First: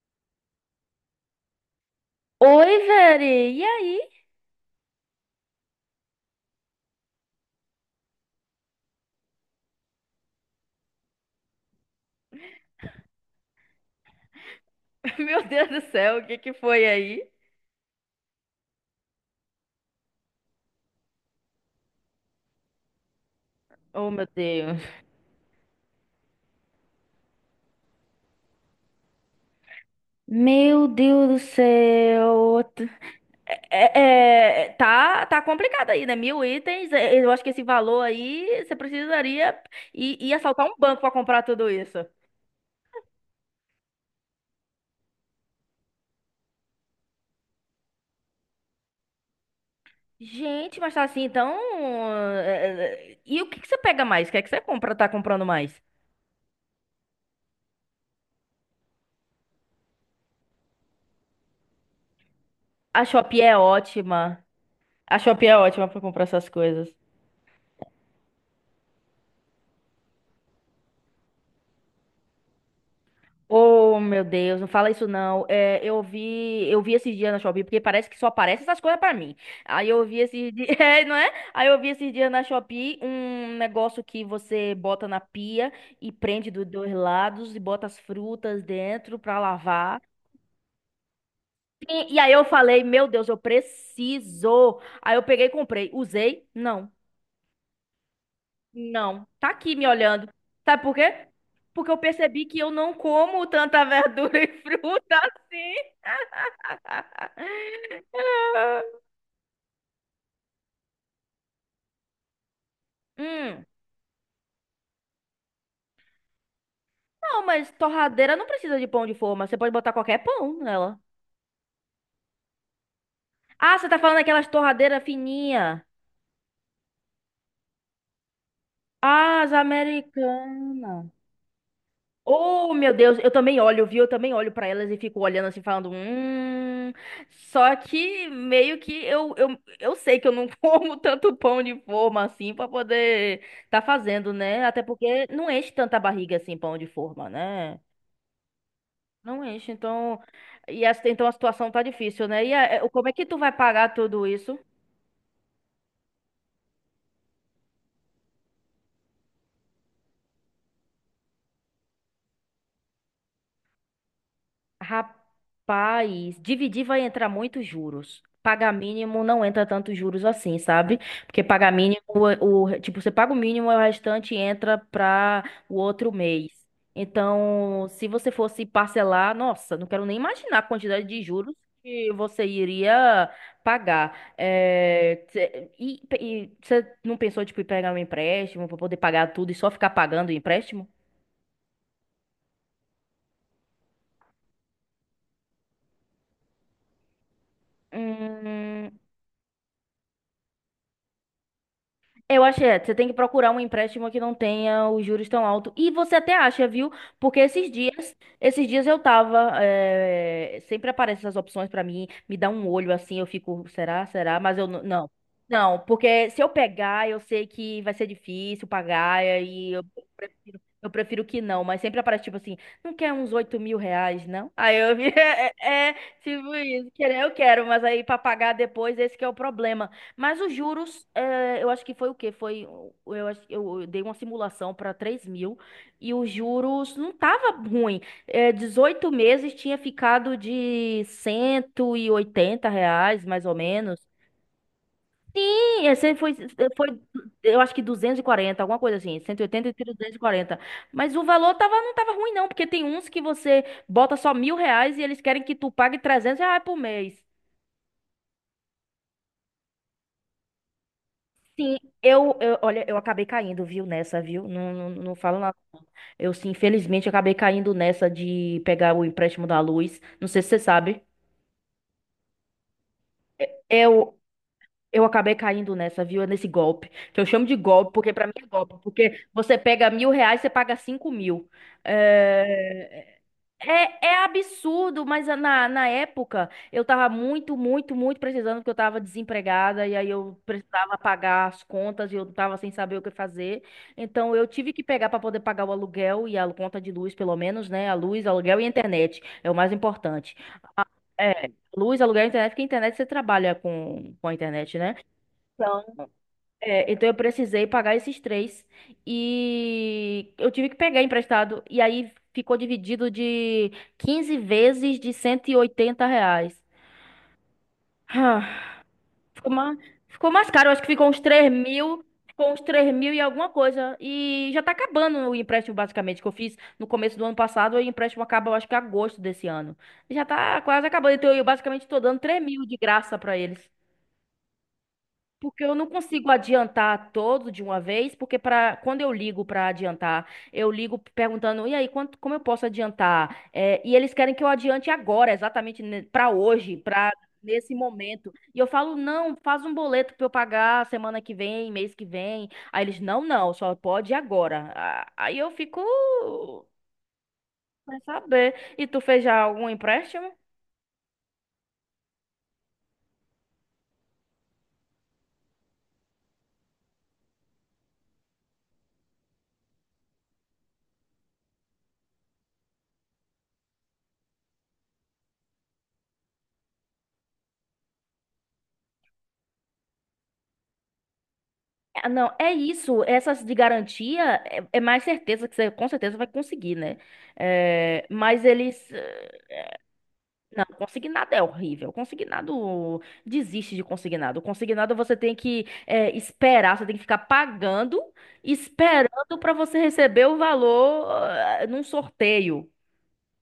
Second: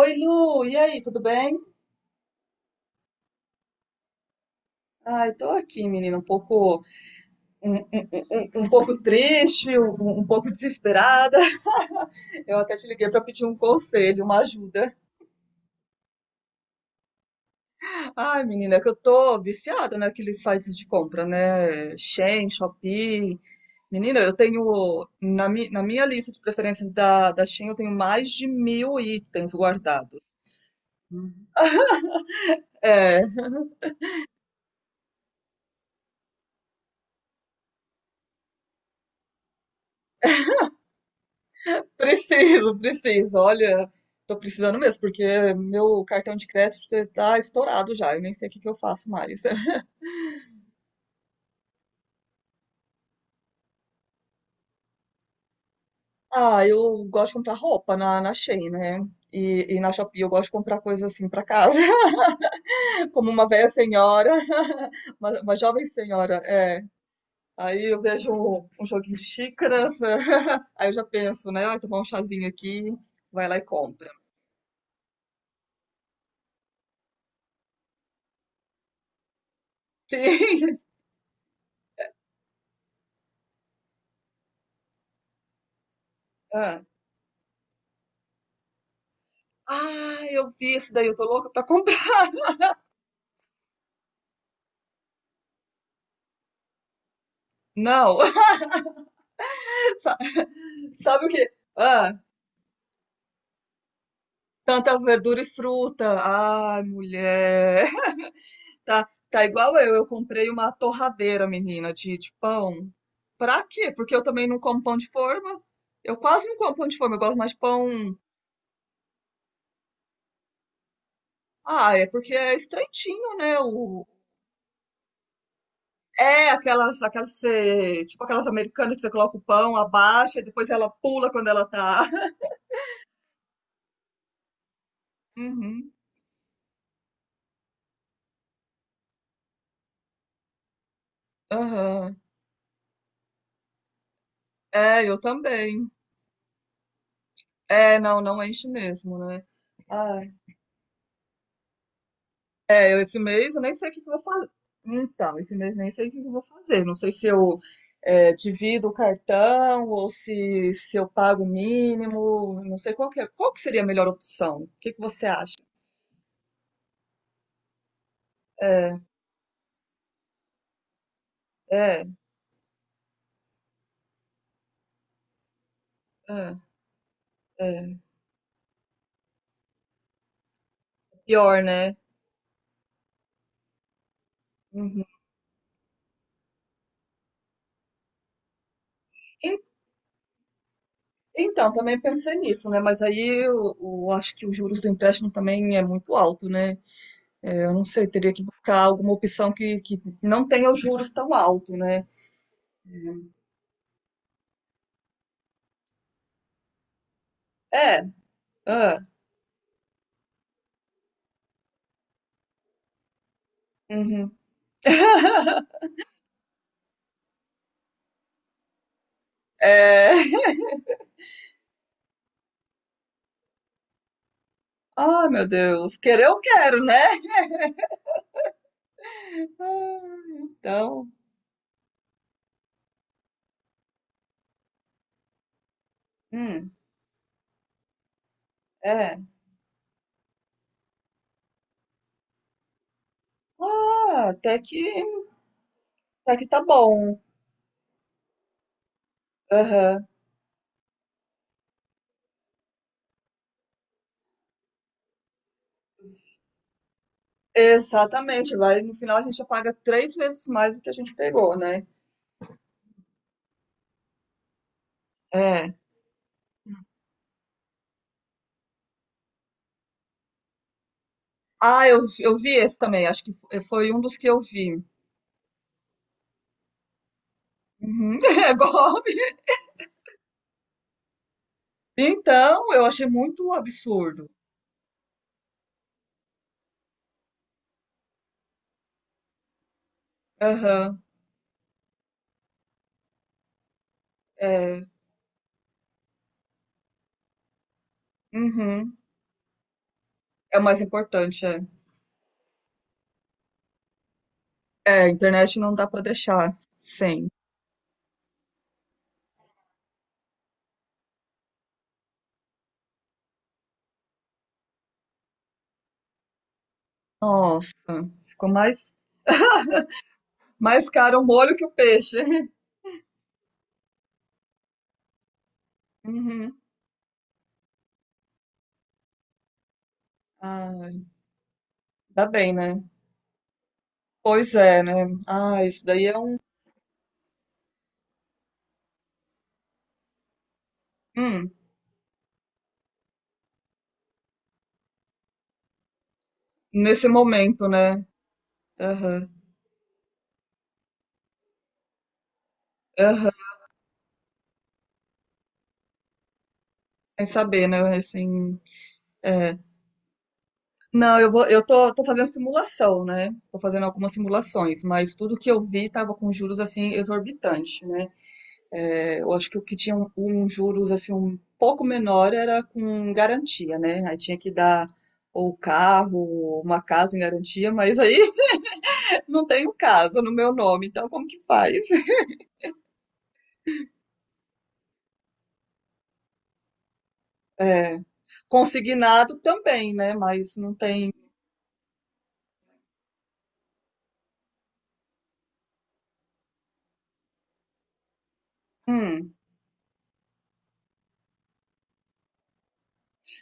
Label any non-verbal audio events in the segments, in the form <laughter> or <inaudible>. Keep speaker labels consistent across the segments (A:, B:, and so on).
A: Oi, Lu, e aí, tudo bem?
B: Oi, Veri. E aí?
A: Ai, tô aqui, menina, um pouco, um pouco triste, um pouco desesperada. <laughs> Eu até te liguei pra pedir um conselho, uma ajuda.
B: <laughs> Meu Deus do céu, o que que foi aí?
A: Ai, menina, é que eu tô viciada naqueles sites de compra, né? Shein, Shopee.
B: Oh,
A: Menina,
B: meu
A: eu
B: Deus.
A: tenho, na minha lista de preferências da Shein, eu tenho mais de 1.000 itens guardados.
B: Meu Deus do céu.
A: É,
B: Tá complicado aí, né? 1.000 itens, é, eu acho que esse valor aí você precisaria ir assaltar um banco pra comprar tudo isso.
A: preciso, preciso. Olha, tô precisando mesmo, porque meu cartão de crédito tá estourado já. Eu nem sei o que que eu faço mais. <laughs>
B: Gente, mas tá assim, então. E o que que você pega mais? O que é que você compra, tá comprando mais?
A: Ah, eu gosto de comprar roupa na Shein, né? E na Shopee eu gosto de comprar coisas assim pra casa, <laughs>
B: A
A: como
B: Shopee
A: uma
B: é
A: velha senhora,
B: ótima.
A: <laughs>
B: A
A: uma,
B: Shopee é
A: uma jovem
B: ótima pra comprar
A: senhora,
B: essas
A: é.
B: coisas.
A: Aí eu vejo um joguinho de xícaras, <laughs> aí eu já penso, né? Ai, tomar um chazinho aqui, vai lá e
B: Oh,
A: compra.
B: meu Deus, não fala isso não. É, eu vi esses dias na Shopee, porque parece que só aparece essas coisas pra mim. Aí eu vi esses dias, <laughs>
A: Sim. <laughs>
B: é, não é? Aí eu vi esses dias na Shopee um negócio que você bota na pia e prende dos
A: Ah,
B: dois lados e bota as frutas dentro pra lavar.
A: Eu vi esse daí, eu tô louca pra comprar.
B: E aí eu
A: <laughs>
B: falei, meu Deus, eu preciso. Aí eu peguei e comprei. Usei? Não.
A: Não.
B: Não. Tá aqui me
A: Sa-
B: olhando. Sabe por
A: <laughs>
B: quê?
A: Sabe o que?
B: Porque eu
A: Ah,
B: percebi que eu não como tanta verdura e <laughs>
A: tanta
B: fruta
A: verdura e
B: assim.
A: fruta. Ai, mulher. <laughs> Tá,
B: <laughs>
A: tá, igual eu. Eu comprei uma torradeira, menina, de pão.
B: Hum.
A: Pra quê? Porque eu também não como pão de forma. Eu quase não como pão de forma. Eu gosto
B: Não,
A: mais de
B: mas
A: pão.
B: torradeira não precisa de pão de forma. Você pode botar qualquer pão nela.
A: Ah, é porque é estreitinho, né?
B: Ah, você tá
A: O...
B: falando daquelas torradeiras fininhas.
A: É aquelas, que tipo aquelas americanas que você coloca o
B: Ah, as
A: pão, abaixa e depois ela
B: americanas.
A: pula quando ela tá. <laughs>
B: Oh, meu Deus, eu também olho, viu? Eu também olho pra elas e fico olhando assim, falando,
A: Uhum,
B: hum. Só que meio que eu sei que eu não <laughs> como tanto pão de
A: aham.
B: forma assim pra poder tá fazendo, né? Até
A: É, eu
B: porque não enche
A: também.
B: tanta barriga assim, pão de forma, né?
A: É, não, não enche mesmo, né?
B: Não enche, então.
A: Ah,
B: E essa, então a situação tá difícil, né? E como é
A: esse
B: que tu vai
A: mês eu nem sei
B: pagar
A: o que, que eu vou
B: tudo
A: fazer.
B: isso?
A: Então, esse mês nem sei o que, que eu vou fazer. Não sei se eu divido o cartão ou se eu pago o mínimo. Não sei qual que, qual que seria a melhor opção. O que, que você acha?
B: Rapaz, dividir vai entrar muitos juros. Pagar
A: É,
B: mínimo não entra tantos juros assim, sabe? Porque pagar mínimo,
A: é,
B: tipo, você paga o mínimo e o restante entra para o outro mês.
A: é,
B: Então,
A: é.
B: se você fosse parcelar, nossa, não quero nem imaginar a quantidade de juros
A: Pior, né?
B: que você iria pagar.
A: Uhum.
B: É, e você não pensou, tipo, em pegar um empréstimo para poder pagar tudo e
A: En-
B: só ficar pagando o empréstimo?
A: Então, também pensei nisso, né? Mas aí eu acho que os juros do empréstimo também é muito alto, né? É, eu não sei, teria que buscar
B: Hum.
A: alguma opção que não tenha os juros tão alto, né?
B: Eu acho que é, você tem que procurar um empréstimo que não tenha os juros tão altos. E você até acha, viu? Porque esses
A: É,
B: dias, esses dias
A: ah,
B: eu tava, sempre aparecem essas opções pra mim, me dá um olho assim, eu fico, será,
A: uhum.
B: será? Mas eu não,
A: <laughs>
B: não, porque se eu pegar, eu sei que vai ser difícil pagar e aí eu
A: É...
B: prefiro que não. Mas sempre aparece tipo assim, não quer uns R$ 8.000, não? Aí eu vi,
A: Ah, meu
B: <laughs> é, é,
A: Deus. Querer eu
B: tipo
A: quero,
B: isso,
A: né?
B: querer eu quero, mas aí pra pagar depois, esse que é o problema.
A: Ah,
B: Mas os
A: então,
B: juros, eu acho que foi o quê? Foi, o- eu, acho- eu dei uma simulação para 3.000 e os
A: hum,
B: juros não tava ruim. Dezoito
A: é.
B: meses tinha ficado de R$ 180, mais ou menos.
A: Ah, até que,
B: Sim, esse foi,
A: até que tá
B: foi,
A: bom.
B: eu acho que 240 alguma coisa assim, cento e oitenta e
A: Aham.
B: 240. Mas o valor tava, não tava ruim não, porque tem uns que você bota só R$ 1.000 e eles querem que tu pague R$ 300 por mês.
A: Exatamente. Vai, no final a gente já paga três vezes mais do que a gente pegou,
B: Sim,
A: né?
B: olha, eu acabei caindo, viu, nessa, viu? Não, não, não falo nada.
A: É.
B: Eu, sim, infelizmente, acabei caindo nessa de pegar o empréstimo da luz. Não sei se você sabe.
A: Ah, eu vi esse também. Acho que foi um dos
B: Eu,
A: que eu vi.
B: eu acabei caindo nessa, viu? Nesse golpe. Que eu chamo de golpe, porque
A: Uhum.
B: pra mim
A: <laughs>
B: é
A: É
B: golpe.
A: golpe.
B: Porque você pega R$ 1.000, você paga 5.000.
A: Então, eu achei
B: É,
A: muito
B: é,
A: absurdo.
B: absurdo, mas na época eu tava muito, muito, muito precisando, porque eu tava desempregada e aí eu precisava
A: Aham.
B: pagar as contas e eu tava sem saber o que fazer. Então eu tive
A: É.
B: que pegar para poder pagar o aluguel e a conta de luz, pelo menos, né? A luz, aluguel e
A: Uhum.
B: internet é o mais importante.
A: É o mais importante,
B: É,
A: é.
B: luz, aluguel e internet, porque a internet você trabalha com a internet, né?
A: É, a internet não dá pra deixar
B: É, então eu
A: sem.
B: precisei pagar esses três e eu tive que pegar emprestado e aí ficou dividido de 15 vezes de R$ 180.
A: Nossa, ficou
B: Ah,
A: mais,
B: Ficou
A: <laughs>
B: mais, ficou mais caro, acho que
A: mais
B: ficou
A: caro
B: uns
A: o
B: três
A: molho que o
B: mil,
A: peixe. <laughs>
B: e alguma coisa. E já tá acabando o empréstimo basicamente que eu fiz
A: Uhum.
B: no começo do ano passado. E o empréstimo acaba eu acho que agosto desse ano. Já tá quase
A: Ai,
B: acabando, então eu basicamente tô dando
A: tá
B: três
A: bem,
B: mil de
A: né?
B: graça pra eles.
A: Pois é, né? Ah,
B: Porque eu
A: isso
B: não
A: daí é
B: consigo
A: um.
B: adiantar todo de uma vez, porque para quando eu ligo para adiantar, eu ligo
A: Hum,
B: perguntando, e aí, quanto, como eu posso adiantar? É, e eles querem que eu adiante agora, exatamente para hoje,
A: nesse
B: para
A: momento,
B: nesse
A: né?
B: momento. E eu falo,
A: Aham,
B: não, faz um boleto para eu pagar semana que vem, mês que vem. Aí eles, não,
A: aham,
B: não, só pode agora. Ah, aí eu fico
A: sem saber, né?
B: sem saber.
A: Assim,
B: E tu fez já
A: é.
B: algum empréstimo?
A: Não, eu tô fazendo simulação, né? Tô fazendo algumas simulações, mas tudo que eu vi tava com juros assim exorbitante, né? É, eu acho que o que tinha um juros assim um pouco menor era com garantia, né? Aí tinha que dar ou carro, ou uma casa em garantia, mas aí <laughs> não tenho casa no meu nome, então como que faz?
B: Ah,
A: <laughs>
B: não, é isso. Essas de garantia é mais certeza que você com certeza vai conseguir, né?
A: É,
B: É, mas eles.
A: consignado também, né? Mas
B: Não,
A: não tem.
B: consignado é horrível. Consignado desiste de consignado. Consignado você tem que esperar, você tem que ficar pagando,
A: Hum.
B: esperando para você receber o valor num sorteio.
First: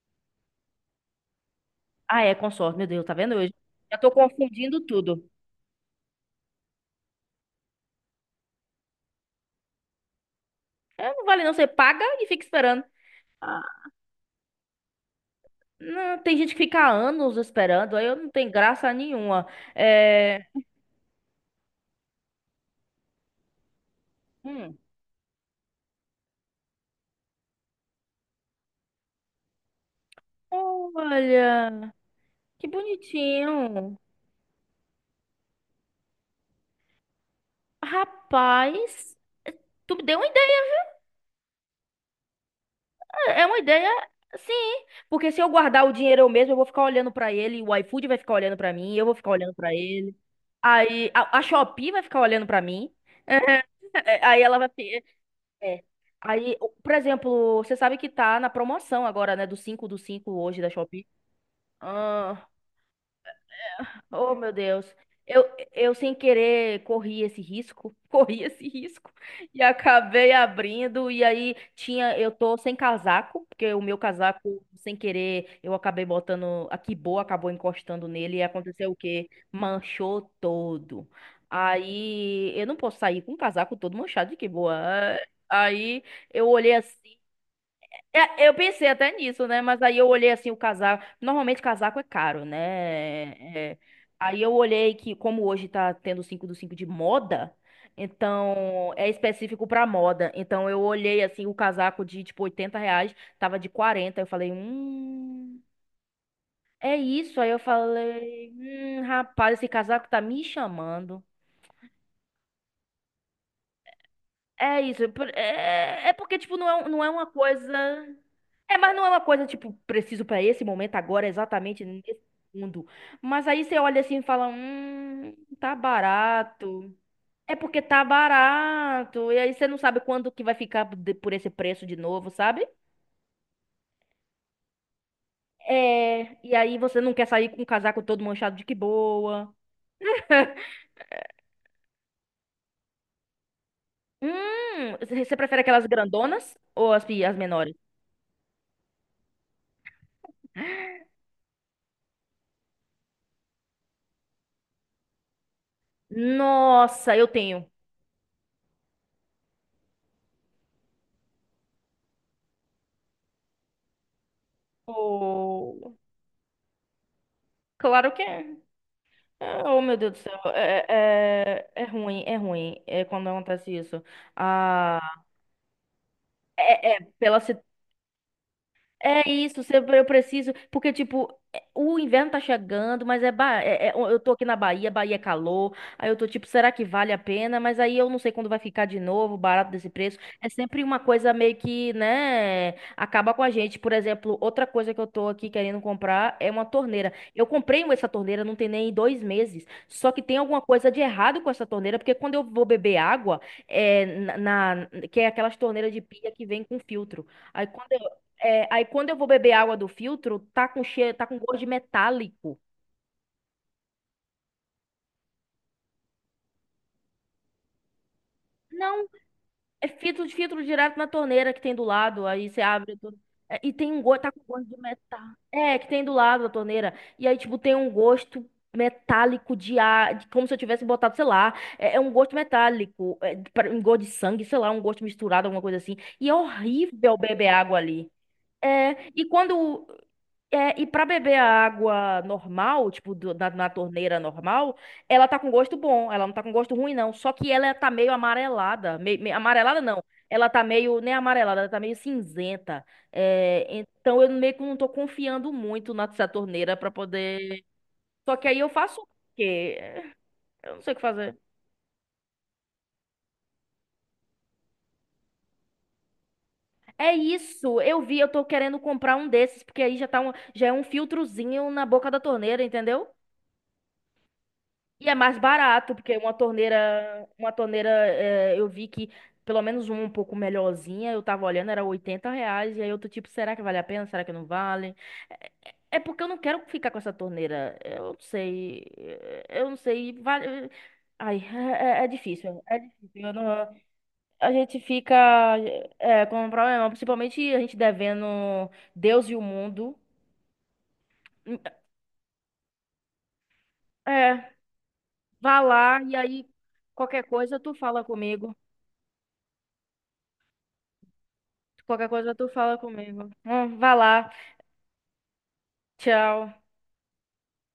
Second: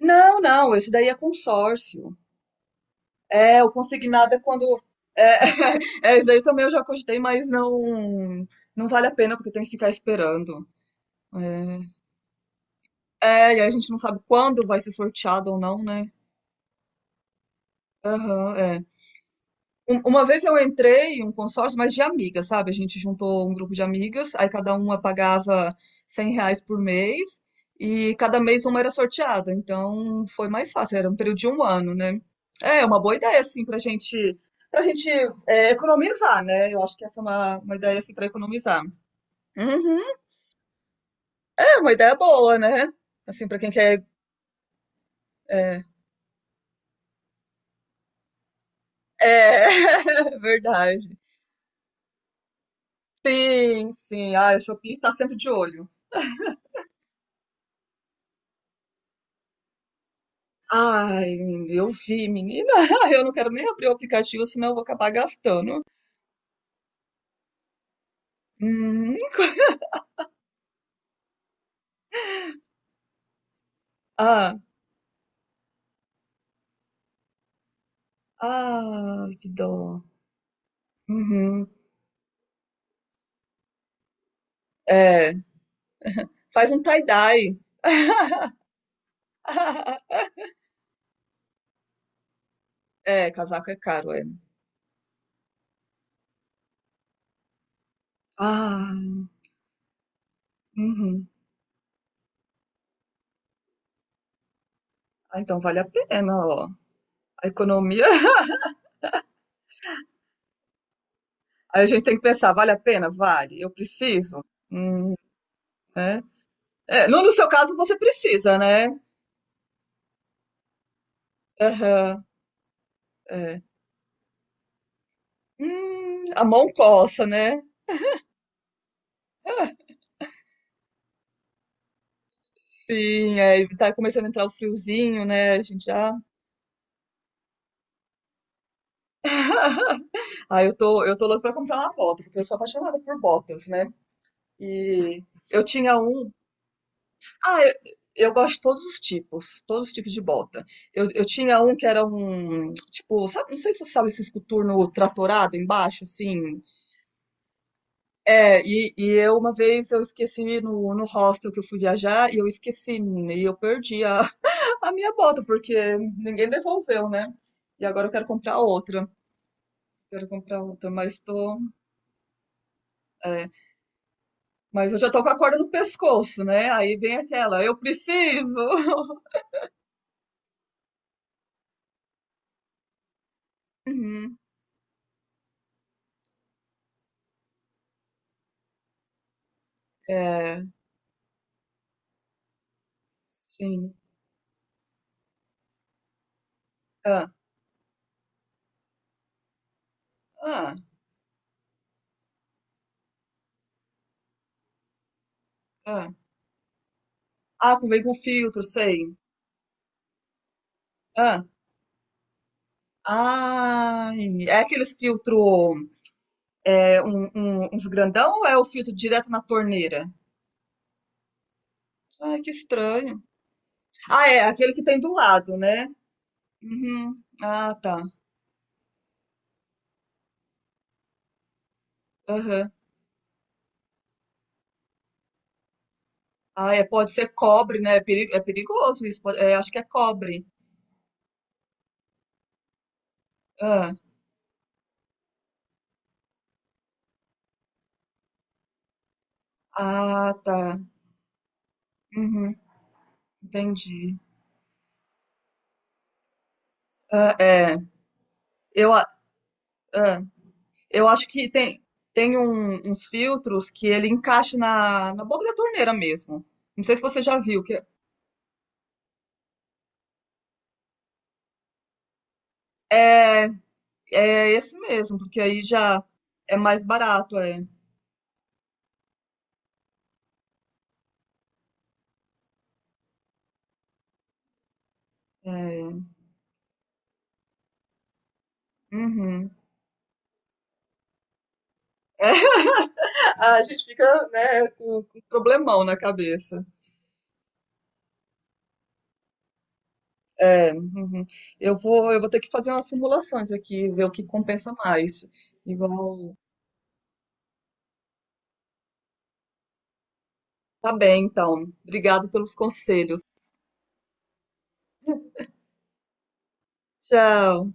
A: Não, não, esse daí é consórcio.
B: Ah, é, consórcio. Meu Deus, tá vendo hoje?
A: É, o
B: Já tô
A: consignado é quando.
B: confundindo
A: É,
B: tudo.
A: <laughs> é, esse aí também eu já cogitei, mas não, não vale a pena, porque tem que ficar esperando.
B: Então, não vale não, você
A: É.
B: paga e fica esperando.
A: É, e a gente não sabe quando vai ser sorteado ou não, né?
B: Não, tem gente que fica anos esperando, aí eu não tenho
A: Aham, é.
B: graça nenhuma.
A: Uma vez
B: É.
A: eu entrei em um consórcio, mas de amigas, sabe? A gente juntou um grupo de amigas, aí cada
B: Hum.
A: uma pagava R$ 100 por mês e cada mês uma era sorteada. Então foi mais fácil, era um período de um
B: Olha,
A: ano, né?
B: que
A: É uma boa ideia, assim, pra
B: bonitinho.
A: gente, pra gente economizar, né? Eu acho que essa é uma ideia, assim, pra economizar.
B: Rapaz, tu
A: Uhum,
B: me deu uma ideia.
A: é uma ideia boa, né?
B: É
A: Assim,
B: uma
A: pra quem
B: ideia,
A: quer.
B: sim. Porque se eu guardar
A: É,
B: o dinheiro eu mesmo, eu vou ficar olhando pra ele, o iFood vai ficar olhando pra mim, eu vou ficar olhando
A: é
B: pra ele.
A: <laughs>
B: Aí
A: verdade.
B: a Shopee vai ficar olhando pra mim.
A: Sim,
B: <laughs> É,
A: sim.
B: Aí
A: Ah,
B: ela
A: o
B: vai.
A: Shopee está sempre de
B: É.
A: olho.
B: Aí, por exemplo, você sabe que tá na promoção agora, né? Do 5 hoje da Shopee.
A: Ai, eu vi, menina. <laughs> Eu não quero nem abrir o
B: Oh,
A: aplicativo,
B: meu
A: senão eu vou
B: Deus.
A: acabar
B: Eu,
A: gastando.
B: eu sem querer corri esse risco, <laughs> corri esse risco
A: Uhum.
B: e acabei abrindo e aí tinha, eu tô sem casaco, porque o meu
A: Ah,
B: casaco sem querer eu acabei botando a boa acabou encostando nele e aconteceu o
A: ah,
B: quê?
A: que dó.
B: Manchou todo.
A: Uhum.
B: Aí eu não posso sair com o casaco todo manchado de boa.
A: É,
B: Aí eu
A: faz
B: olhei
A: um
B: assim
A: tie-dye.
B: é, eu pensei até nisso, né? Mas aí eu olhei
A: <laughs>
B: assim o casaco. Normalmente casaco é caro,
A: É,
B: né?
A: casaco é
B: É,
A: caro, é.
B: Aí eu olhei que, como hoje tá tendo 5 do 5 de moda, então
A: Ah,
B: é específico pra moda. Então eu olhei
A: uhum.
B: assim o casaco de tipo R$ 80, tava de 40. Eu falei,
A: Ah, então vale a pena, ó.
B: é isso.
A: A
B: Aí eu
A: economia. <laughs>
B: falei, rapaz, esse casaco tá me chamando.
A: Aí a gente tem que pensar, vale a pena? Vale. Eu preciso?
B: É isso.
A: Hum,
B: É, é
A: né?
B: porque, tipo, não
A: É,
B: é
A: no,
B: uma
A: no seu
B: coisa.
A: caso, você precisa,
B: É,
A: né?
B: mas não é uma coisa, tipo, preciso pra esse momento agora, exatamente nesse
A: Aham,
B: mundo. Mas
A: é.
B: aí você olha assim e fala: tá
A: A mão
B: barato.
A: coça,
B: É
A: né?
B: porque tá barato. E aí você não sabe quando que vai ficar por esse preço de novo, sabe?
A: Sim, é, e tá começando a entrar o friozinho, né? A gente já.
B: É. E aí você não quer sair com o casaco todo manchado de que boa.
A: <laughs> Ah, eu tô louca pra comprar uma bota, porque eu sou apaixonada por botas, né?
B: Hum,
A: E
B: você prefere
A: eu
B: aquelas
A: tinha um.
B: grandonas ou as
A: Ah, eu,
B: menores?
A: eu gosto de todos os tipos de bota. Eu tinha um que era um. Tipo, sabe, não sei se você sabe esse coturno tratorado embaixo, assim.
B: Nossa, eu tenho.
A: É, e eu uma vez eu esqueci no hostel que eu fui viajar e eu esqueci, menina, e eu perdi a minha bota, porque
B: Oh,
A: ninguém devolveu, né? E agora eu
B: claro que
A: quero
B: é.
A: comprar outra.
B: Ah, oh, meu Deus do
A: Quero
B: céu,
A: comprar
B: é,
A: outra, mas tô.
B: é, é é ruim, é ruim é quando
A: É,
B: acontece isso.
A: mas eu
B: Ah,
A: já tô com a corda no pescoço, né?
B: é,
A: Aí
B: é
A: vem
B: pela
A: aquela, eu preciso! <laughs>
B: é isso, se eu preciso, porque tipo, o inverno tá chegando, mas eu tô
A: Uhum.
B: aqui na Bahia, Bahia é calor, aí eu tô tipo, será que vale a pena? Mas aí eu não sei quando vai ficar de novo, barato desse preço. É
A: É,
B: sempre uma coisa meio que, né, acaba com a gente. Por
A: sim.
B: exemplo, outra coisa que eu tô aqui querendo comprar é uma torneira.
A: Ah,
B: Eu comprei essa torneira, não tem nem 2 meses, só que tem alguma
A: ah,
B: coisa de errado com essa torneira, porque quando eu vou beber água, é, na, que é aquelas torneiras de
A: ah.
B: pia que vem com filtro. Aí
A: Ah,
B: quando
A: vem com filtro,
B: é, aí
A: sei.
B: quando eu vou beber água do filtro, tá com cheiro, tá com
A: Ah,
B: gosto de metálico.
A: ai. É aqueles filtro, uns grandão ou é o filtro
B: Não,
A: direto na
B: é
A: torneira?
B: filtro de filtro direto na torneira que tem do lado,
A: Ai,
B: aí
A: que
B: você abre tudo.
A: estranho.
B: É, e tem um gosto,
A: Ah,
B: tá
A: é,
B: com gosto
A: aquele
B: de
A: que tem do
B: metal.
A: lado,
B: É,
A: né?
B: que tem do lado da torneira.
A: Uhum.
B: E aí, tipo,
A: Ah,
B: tem um
A: tá.
B: gosto metálico de ar, como se eu tivesse botado, sei lá, é um gosto
A: Aham.
B: metálico, é, um gosto de sangue, sei lá, um gosto misturado, alguma coisa assim. E é
A: Ah, é, pode
B: horrível
A: ser
B: beber água
A: cobre, né? É
B: ali.
A: peri- é perigoso
B: É,
A: isso.
B: e
A: Acho que é
B: quando
A: cobre.
B: É, e pra beber a água normal, tipo, na
A: Ah,
B: torneira normal, ela tá com gosto bom, ela não tá com gosto ruim, não. Só que ela tá meio amarelada. Meio, amarelada não.
A: ah,
B: Ela
A: tá.
B: tá meio, nem amarelada, ela tá meio
A: Uhum,
B: cinzenta. É,
A: entendi.
B: então eu meio que não tô confiando muito na nessa torneira pra
A: Ah,
B: poder.
A: é,
B: Só que aí eu
A: eu,
B: faço
A: a-
B: o quê?
A: ah,
B: Eu não sei o que
A: eu acho
B: fazer.
A: que tem uns filtros que ele encaixa na boca da torneira mesmo. Não sei se
B: É
A: você já viu.
B: isso,
A: Que
B: eu vi, eu tô querendo comprar um desses, porque aí já é um filtrozinho na boca da torneira, entendeu?
A: é, é esse
B: E é
A: mesmo,
B: mais
A: porque aí
B: barato,
A: já
B: porque uma
A: é mais
B: torneira,
A: barato,
B: uma
A: é.
B: torneira, eu vi que pelo menos uma um pouco melhorzinha, eu tava olhando, era R$ 80, e aí eu tô tipo, será que vale a pena? Será que não vale? É,
A: É,
B: é porque eu não quero ficar com essa torneira, eu não sei, eh,
A: uhum.
B: eu não sei, vale... Ai, é, é difícil, eu
A: <laughs> É, a
B: não-
A: gente fica,
B: A
A: né,
B: gente
A: com,
B: fica
A: com problemão na
B: com um
A: cabeça.
B: problema, principalmente a gente devendo Deus e o mundo.
A: Uhum. Eu vou ter que fazer umas simulações aqui, ver o que
B: É,
A: compensa mais.
B: vá lá e
A: Igual.
B: aí qualquer coisa tu fala comigo.
A: Tá bem, então.
B: Qualquer
A: Obrigado
B: coisa tu
A: pelos
B: fala
A: conselhos.
B: comigo. Vai lá. Tchau.
A: Tchau.